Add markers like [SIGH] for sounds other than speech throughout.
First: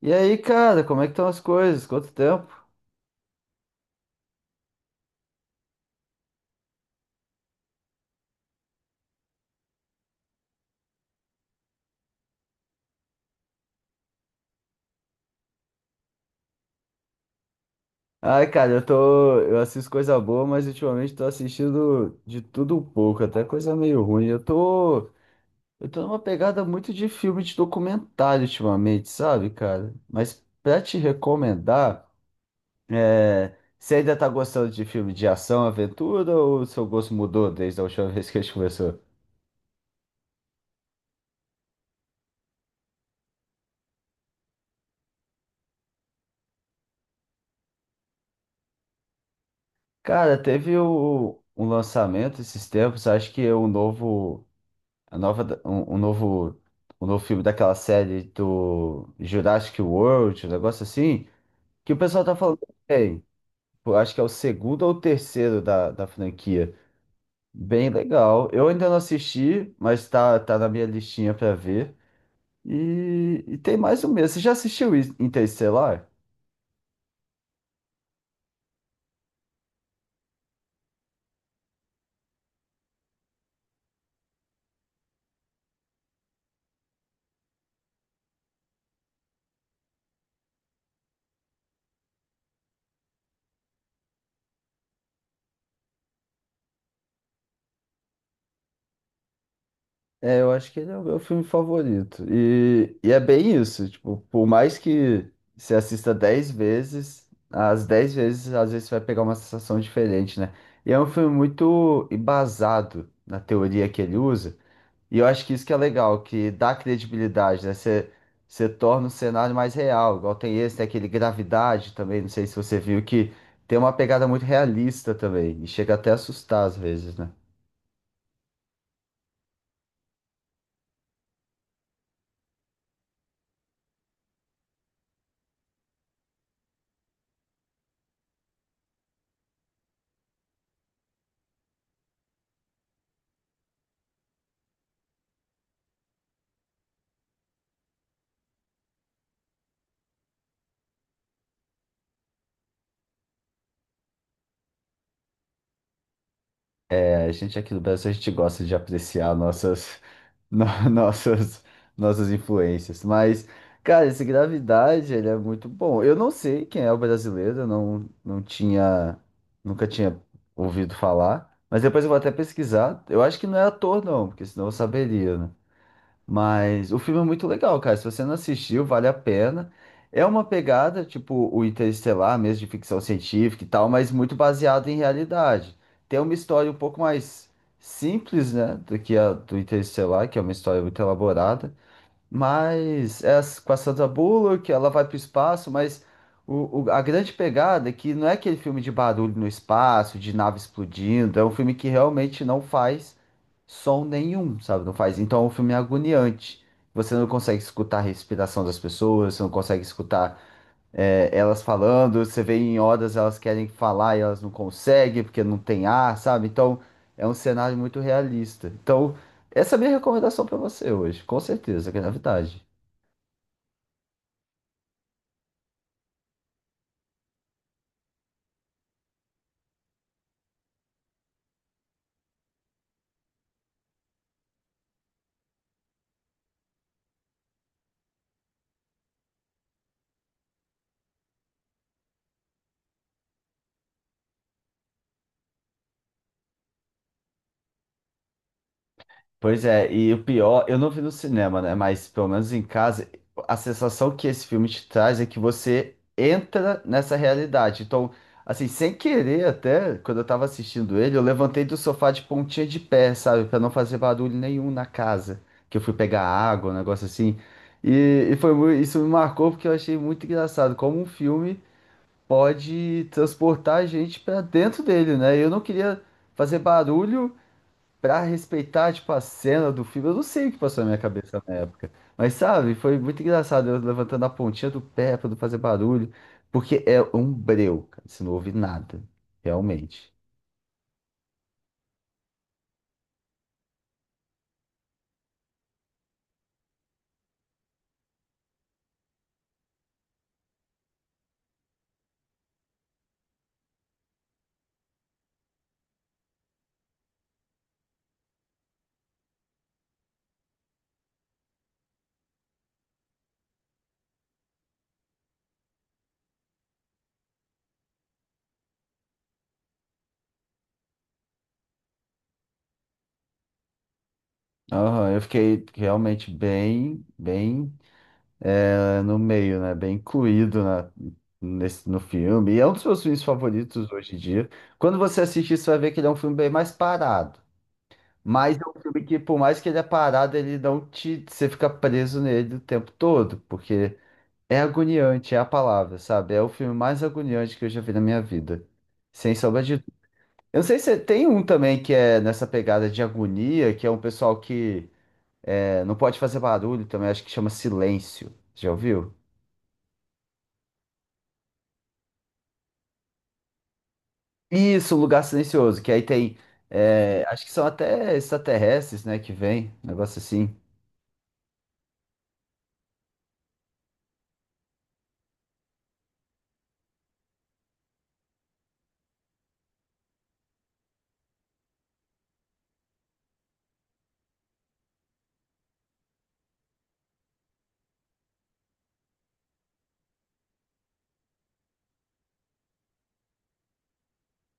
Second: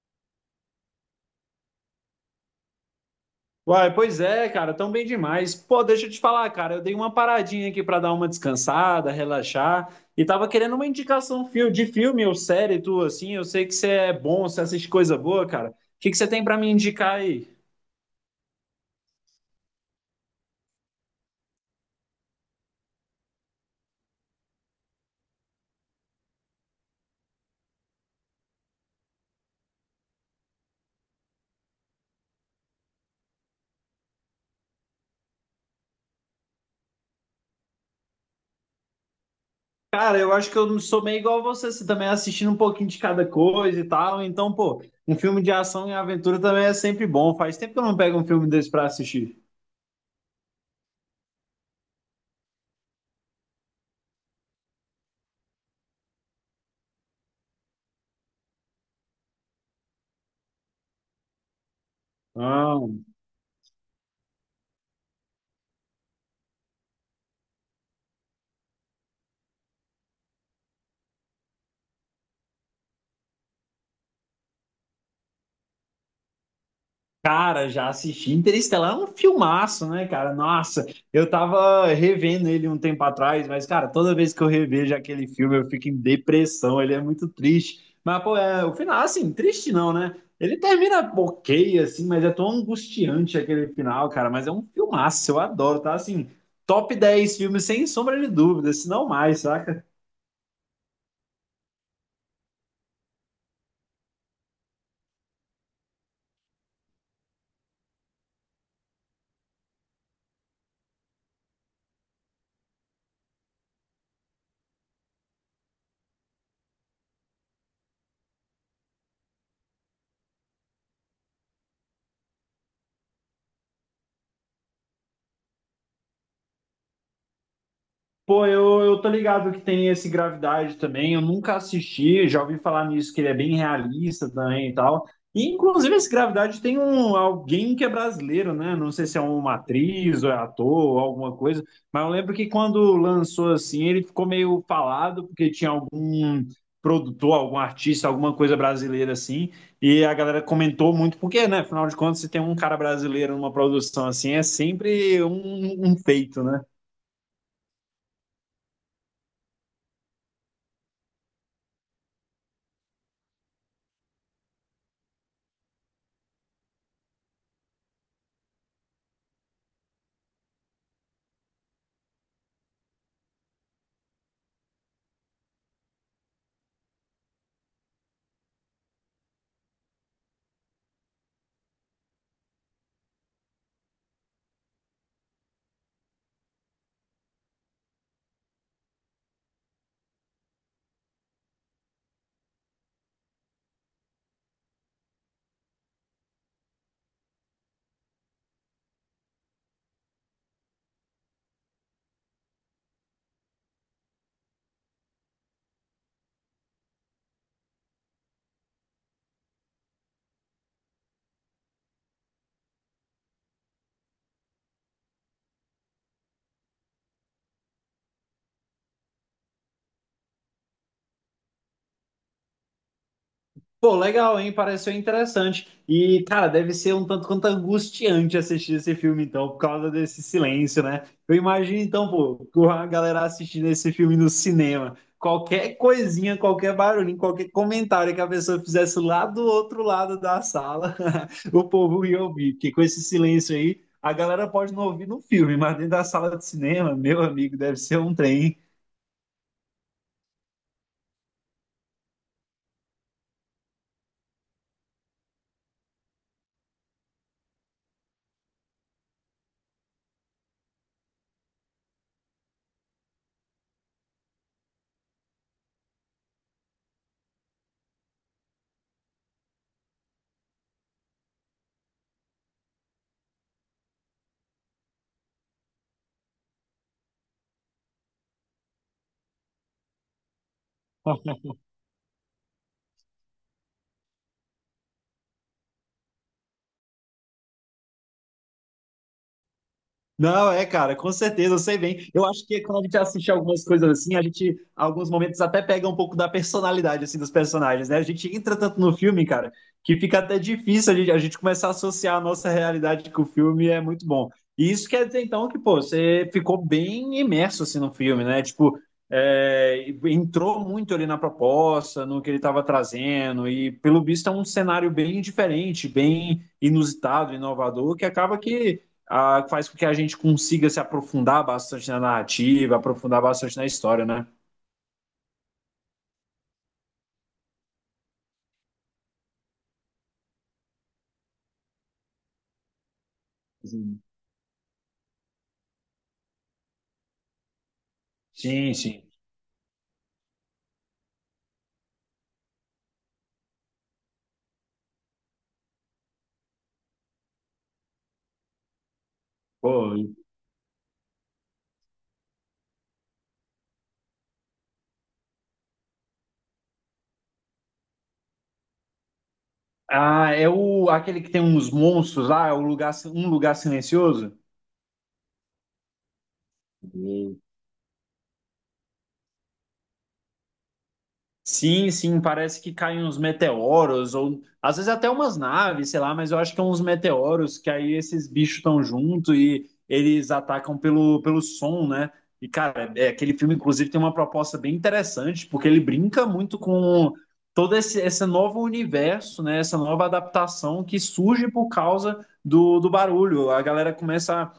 E aí, cara, como é que estão as coisas? Quanto tempo? Uai, pois é, cara, tão bem demais. Pô, deixa eu te falar, cara, eu dei uma paradinha aqui pra dar uma descansada, relaxar, e tava querendo uma indicação de filme ou série tu assim, eu sei que você é bom, você assiste coisa boa, cara. O que que você tem pra me indicar aí? Ai, cara, eu assisto coisa boa, mas ultimamente tô assistindo de tudo um pouco, até coisa meio ruim. Eu tô numa pegada muito de filme de documentário ultimamente, sabe, cara? Mas pra te recomendar, você ainda tá gostando de filme de ação, aventura ou seu gosto mudou desde a última [LAUGHS] vez que a gente conversou? Cara, eu acho que eu não sou meio igual a você, você também é assistindo um pouquinho de cada coisa e tal, então, pô, um filme de ação e aventura também é sempre bom. Faz tempo que eu não pego um filme desse pra assistir. Cara, teve um lançamento esses tempos, acho que é um novo A nova, da- um, um novo filme daquela série do Jurassic World, um negócio assim, que o pessoal tá falando Ah. bem. Pô, acho que é o segundo ou o terceiro da franquia. Bem legal. Eu ainda não assisti, mas tá na minha listinha pra ver. E tem mais um mês. Você já assistiu Interestelar? Cara, já assisti. Interestelar é um filmaço, né, cara? Nossa, eu tava revendo ele um tempo atrás, mas, cara, toda vez que eu revejo aquele filme, eu fico em depressão. Ele é muito triste. Mas, pô, é, o final, assim, triste não, né? Ele termina ok, assim, mas é tão angustiante aquele final, cara. Mas é um filmaço, eu adoro, tá? Assim, top 10 filmes, sem sombra de dúvida, se não mais, saca? É, eu acho que ele é o meu filme favorito. E é bem isso, tipo, por mais que você assista 10 vezes, as 10 vezes, às vezes, você vai pegar uma sensação diferente, né? E é um filme muito embasado na teoria que ele usa. E eu acho que isso que é legal, que dá credibilidade, né? Você torna o cenário mais real. Igual tem esse, tem aquele Gravidade também, não sei se você viu, que tem uma pegada muito realista também. E chega até a assustar às vezes, né? Pô, eu tô ligado que tem esse Gravidade também. Eu nunca assisti, já ouvi falar nisso, que ele é bem realista também e tal. E, inclusive, esse Gravidade tem alguém que é brasileiro, né? Não sei se é uma atriz ou é ator ou alguma coisa, mas eu lembro que quando lançou assim, ele ficou meio falado, porque tinha algum produtor, algum artista, alguma coisa brasileira assim, e a galera comentou muito, porque, né? Afinal de contas, se tem um cara brasileiro numa produção assim, é sempre um feito, né? É, a gente aqui do Brasil, a gente gosta de apreciar nossas, no- [LAUGHS] nossas influências. Mas, cara, esse Gravidade, ele é muito bom. Eu não sei quem é o brasileiro, eu não, não tinha, nunca tinha ouvido falar. Mas depois eu vou até pesquisar. Eu acho que não é ator, não, porque senão eu saberia, né? Mas o filme é muito legal, cara. Se você não assistiu, vale a pena. É uma pegada, tipo o Interestelar, mesmo de ficção científica e tal, mas muito baseado em realidade. Tem uma história um pouco mais simples, né, do que a do Interestelar, que é uma história muito elaborada, mas é com a Sandra Bullock, ela vai para o espaço, mas a grande pegada é que não é aquele filme de barulho no espaço, de nave explodindo, é um filme que realmente não faz som nenhum, sabe? Não faz. Então é um filme agoniante. Você não consegue escutar a respiração das pessoas, você não consegue escutar elas falando, você vê em Odas elas querem falar e elas não conseguem porque não tem ar, sabe? Então é um cenário muito realista. Então, essa é a minha recomendação pra você hoje, com certeza, Gravidade. Pô, legal, hein? Pareceu interessante. E, cara, deve ser um tanto quanto angustiante assistir esse filme, então, por causa desse silêncio, né? Eu imagino, então, pô, com a galera assistindo esse filme no cinema. Qualquer coisinha, qualquer barulhinho, qualquer comentário que a pessoa fizesse lá do outro lado da sala, [LAUGHS] o povo ia ouvir. Porque com esse silêncio aí, a galera pode não ouvir no filme, mas dentro da sala de cinema, meu amigo, deve ser um trem. Pois é, e o pior, eu não vi no cinema, né? Mas pelo menos em casa, a sensação que esse filme te traz é que você entra nessa realidade. Então, assim, sem querer até, quando eu tava assistindo ele, eu levantei do sofá de pontinha de pé, sabe? Pra não fazer barulho nenhum na casa. Que eu fui pegar água, um negócio assim. E foi, isso me marcou porque eu achei muito engraçado como um filme pode transportar a gente pra dentro dele, né? Eu não queria fazer barulho. Pra respeitar, tipo, a cena do filme, eu não sei o que passou na minha cabeça na época. Mas, sabe, foi muito engraçado eu levantando a pontinha do pé pra não fazer barulho. Porque é um breu, cara. Você não ouve nada. Realmente. Não, é, cara, com certeza, eu sei bem. Eu acho que quando a gente assiste algumas coisas assim, a gente, alguns momentos, até pega um pouco da personalidade, assim, dos personagens, né? A gente entra tanto no filme, cara, que fica até difícil a gente começar a associar a nossa realidade com o filme, é muito bom. E isso quer dizer, então, que, pô, você ficou bem imerso, assim, no filme, né? Tipo, é, entrou muito ali na proposta, no que ele estava trazendo, e pelo visto é um cenário bem diferente, bem inusitado, inovador, que acaba que ah, faz com que a gente consiga se aprofundar bastante na narrativa, aprofundar bastante na história, né? Aham, eu fiquei realmente bem no meio, né? Bem incluído no filme. E é um dos meus filmes favoritos Sim. hoje em dia. Quando você assistir, você vai ver que ele é um filme bem mais parado. Mas é um Sim, filme sim. que, por mais que ele é parado, ele não te. Você fica preso nele o tempo todo, porque é agoniante, é a palavra, sabe? É o filme mais agoniante que eu já vi na minha vida. Sem sombra de. Pô. Eu não sei se tem um também que é nessa pegada de agonia, que é um pessoal que não pode fazer barulho também, acho que chama Silêncio. Já ouviu? Ah, é o aquele que tem uns monstros lá, é o lugar, um lugar silencioso? Isso, um lugar silencioso, que aí tem. Acho que são até extraterrestres, né, que vem, um negócio assim. Sim, sim, parece que caem uns meteoros, ou às vezes até umas naves, sei lá, mas eu acho que é uns meteoros que aí esses bichos estão junto e eles atacam pelo, som, né? E, cara, é, é, aquele filme, inclusive, tem uma proposta bem interessante, porque ele brinca muito com todo esse novo universo, né? Essa nova adaptação que surge por causa do barulho. A galera começa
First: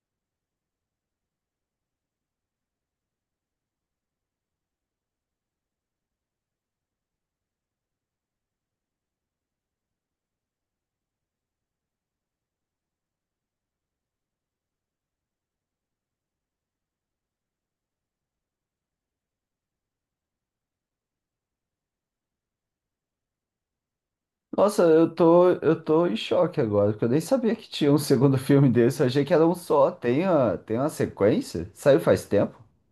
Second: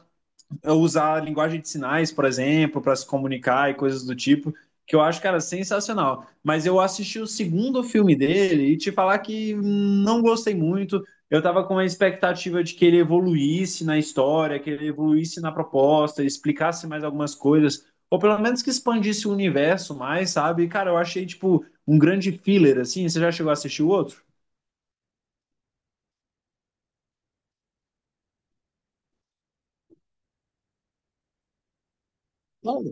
usar linguagem de sinais, por exemplo, para se comunicar e coisas do tipo, que eu acho, cara, sensacional. Mas eu assisti o segundo filme dele e te falar que não gostei muito. Eu tava com uma expectativa de que ele evoluísse na história, que ele evoluísse na proposta, explicasse mais algumas coisas, ou pelo menos que expandisse o universo mais, sabe? E, cara, eu achei, tipo, um grande filler, assim. Você já chegou a assistir o outro? Nossa, eu tô em choque agora, porque eu nem sabia que tinha um segundo filme desse. Eu achei que era um só. Tem uma sequência? Saiu faz tempo? Não.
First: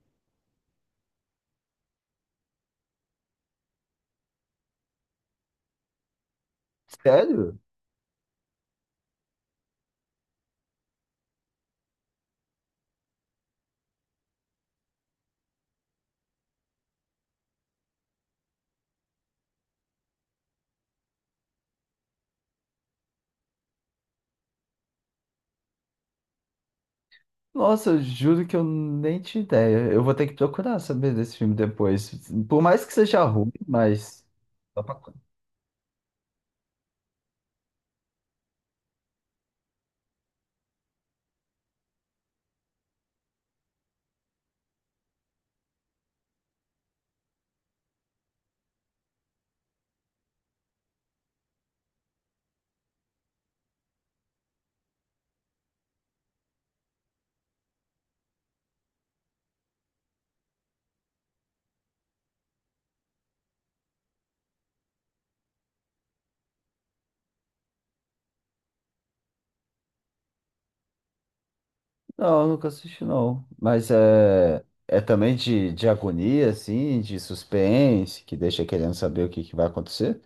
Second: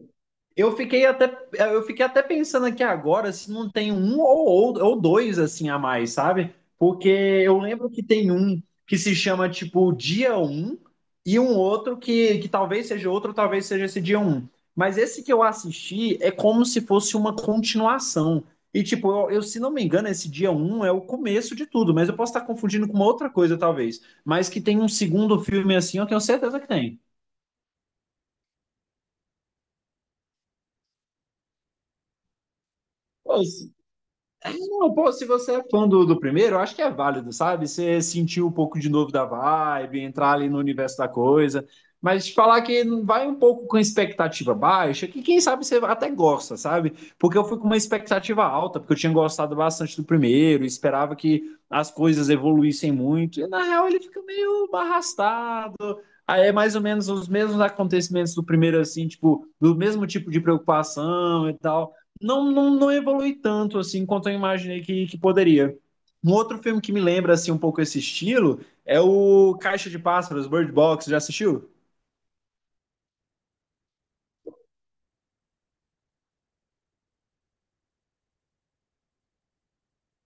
Eu fiquei até, eu fiquei até pensando aqui agora se não tem um ou dois assim a mais, sabe? Porque Sério? eu lembro que tem um que se chama tipo dia Um e um outro que talvez seja outro, talvez seja esse dia Um. Mas esse que eu assisti é como se fosse uma continuação. E tipo, eu, se não me engano, esse dia Um é o começo de tudo, mas eu posso estar confundindo com uma outra coisa talvez. Mas que tem um segundo filme assim, eu tenho certeza que tem. Nossa, eu juro que eu nem tinha ideia. Eu vou ter que procurar saber desse filme depois. Por mais que seja Pô. ruim, mas. Só Não, pra- pô, se você é fã do primeiro, eu acho que é válido, sabe? Você sentir um pouco de novo da vibe, entrar ali no universo da coisa. Mas te falar que não vai um pouco com a expectativa baixa, que quem sabe você até gosta, sabe? Porque eu fui com uma expectativa alta, porque eu tinha gostado bastante do primeiro, esperava que as coisas evoluíssem muito. E na real ele fica meio arrastado. Aí é mais ou menos os mesmos acontecimentos do primeiro, assim, tipo, do mesmo tipo de preocupação e tal não, não, não evolui tanto assim quanto eu imaginei que poderia. Um outro filme que me lembra assim um pouco esse estilo é o Caixa de Pássaros, Bird Box. Já assistiu? Não, eu nunca assisti, não. Mas é. É também de agonia, assim, de suspense, que deixa querendo saber o que, que vai acontecer?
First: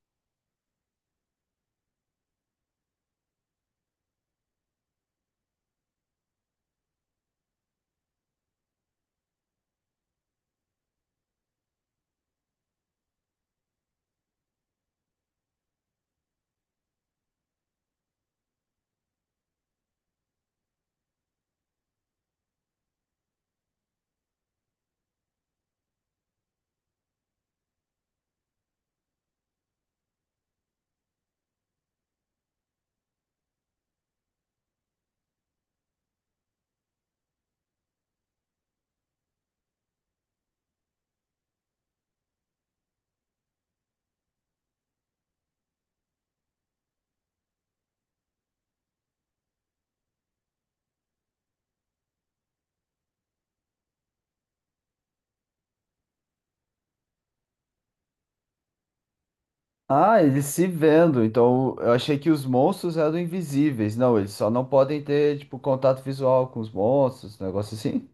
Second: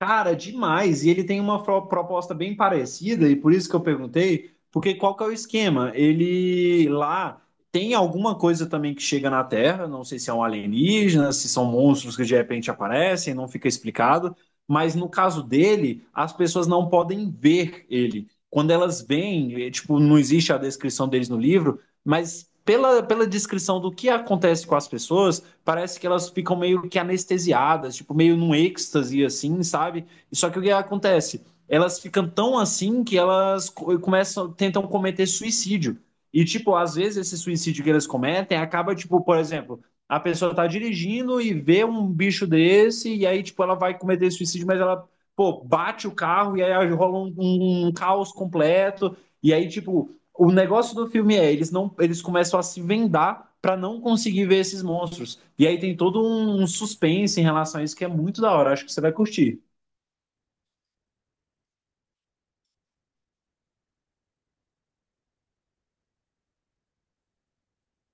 Cara, demais. E ele tem uma proposta bem parecida, e por isso que eu perguntei, porque qual que é o esquema? Ele lá tem alguma coisa também que chega na Terra, não sei se é um alienígena, se são monstros que de repente aparecem, não fica explicado, mas no caso dele, as pessoas não podem ver ele. Quando elas veem, eh, tipo, não existe a descrição deles no livro, mas pela, descrição do que acontece com as pessoas parece que elas ficam meio que anestesiadas, tipo, meio num êxtase, assim, sabe? Só que o que acontece? Elas ficam tão assim que elas começam, tentam cometer suicídio. E, tipo, às vezes esse suicídio que elas cometem acaba, tipo, por exemplo, a pessoa tá dirigindo e vê um bicho desse, e aí, tipo, ela vai cometer suicídio, mas ela, pô, bate o carro e aí rola um, um caos completo. E aí, tipo, o negócio do filme é, eles não, eles começam a se vendar para não conseguir ver esses monstros. E aí tem todo um suspense em relação a isso que é muito da hora, acho que você vai curtir. Ah, eles se vendo. Então, eu achei que os monstros eram invisíveis. Não, eles só não podem ter, tipo, contato visual com os monstros, um negócio assim.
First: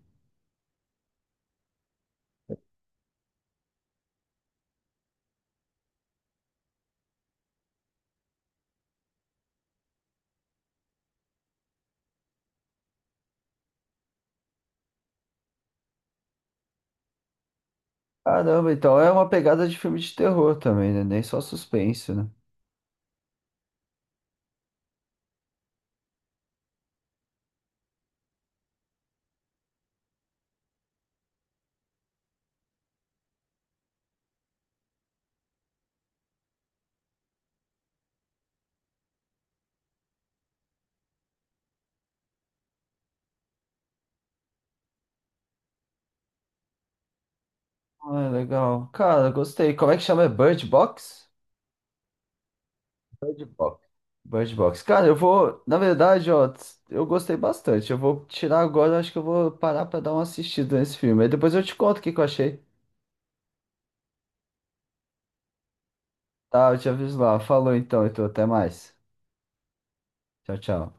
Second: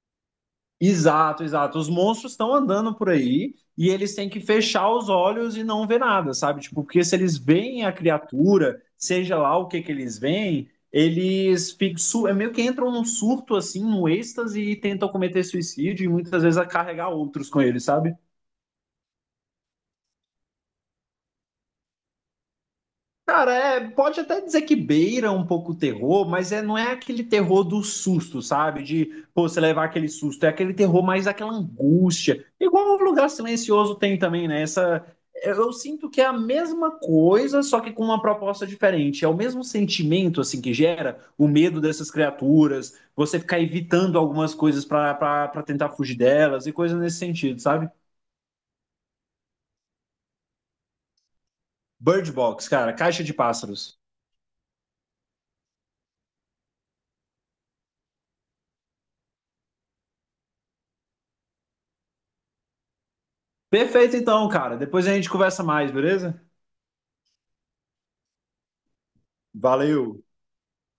Exato, exato. Os monstros estão andando por aí e eles têm que fechar os olhos e não ver nada, sabe? Tipo, porque se eles veem a criatura, seja lá o que que eles veem, eles ficam, é meio que entram num surto assim, num êxtase e tentam cometer suicídio e muitas vezes a carregar outros com eles, sabe? Caramba, então é uma pegada de filme de terror também, né? Nem só suspense, né? Cara, é, pode até dizer que beira um pouco o terror, mas é, não é aquele terror do susto, sabe? De, pô, você levar aquele susto. É aquele terror mais daquela angústia. Igual o Lugar Silencioso tem também, né? Essa, eu sinto que é a mesma coisa, só que com uma proposta diferente. É o mesmo sentimento, assim, que gera o medo dessas criaturas, você ficar evitando algumas coisas pra para tentar fugir delas e coisa nesse sentido, sabe? Ah, legal. Cara, gostei. Como é que chama? É Bird Box? Bird Box, cara, Caixa de Bird Box. Pássaros. Bird Box. Cara, eu vou. Na verdade, ó, eu gostei bastante. Eu vou tirar agora, acho que eu vou parar pra dar uma assistida nesse filme. Aí depois eu te conto o que que eu achei. Perfeito então, cara. Depois a gente conversa mais, beleza? Tá, eu te aviso lá. Falou então, até mais. Valeu! Tchau, tchau.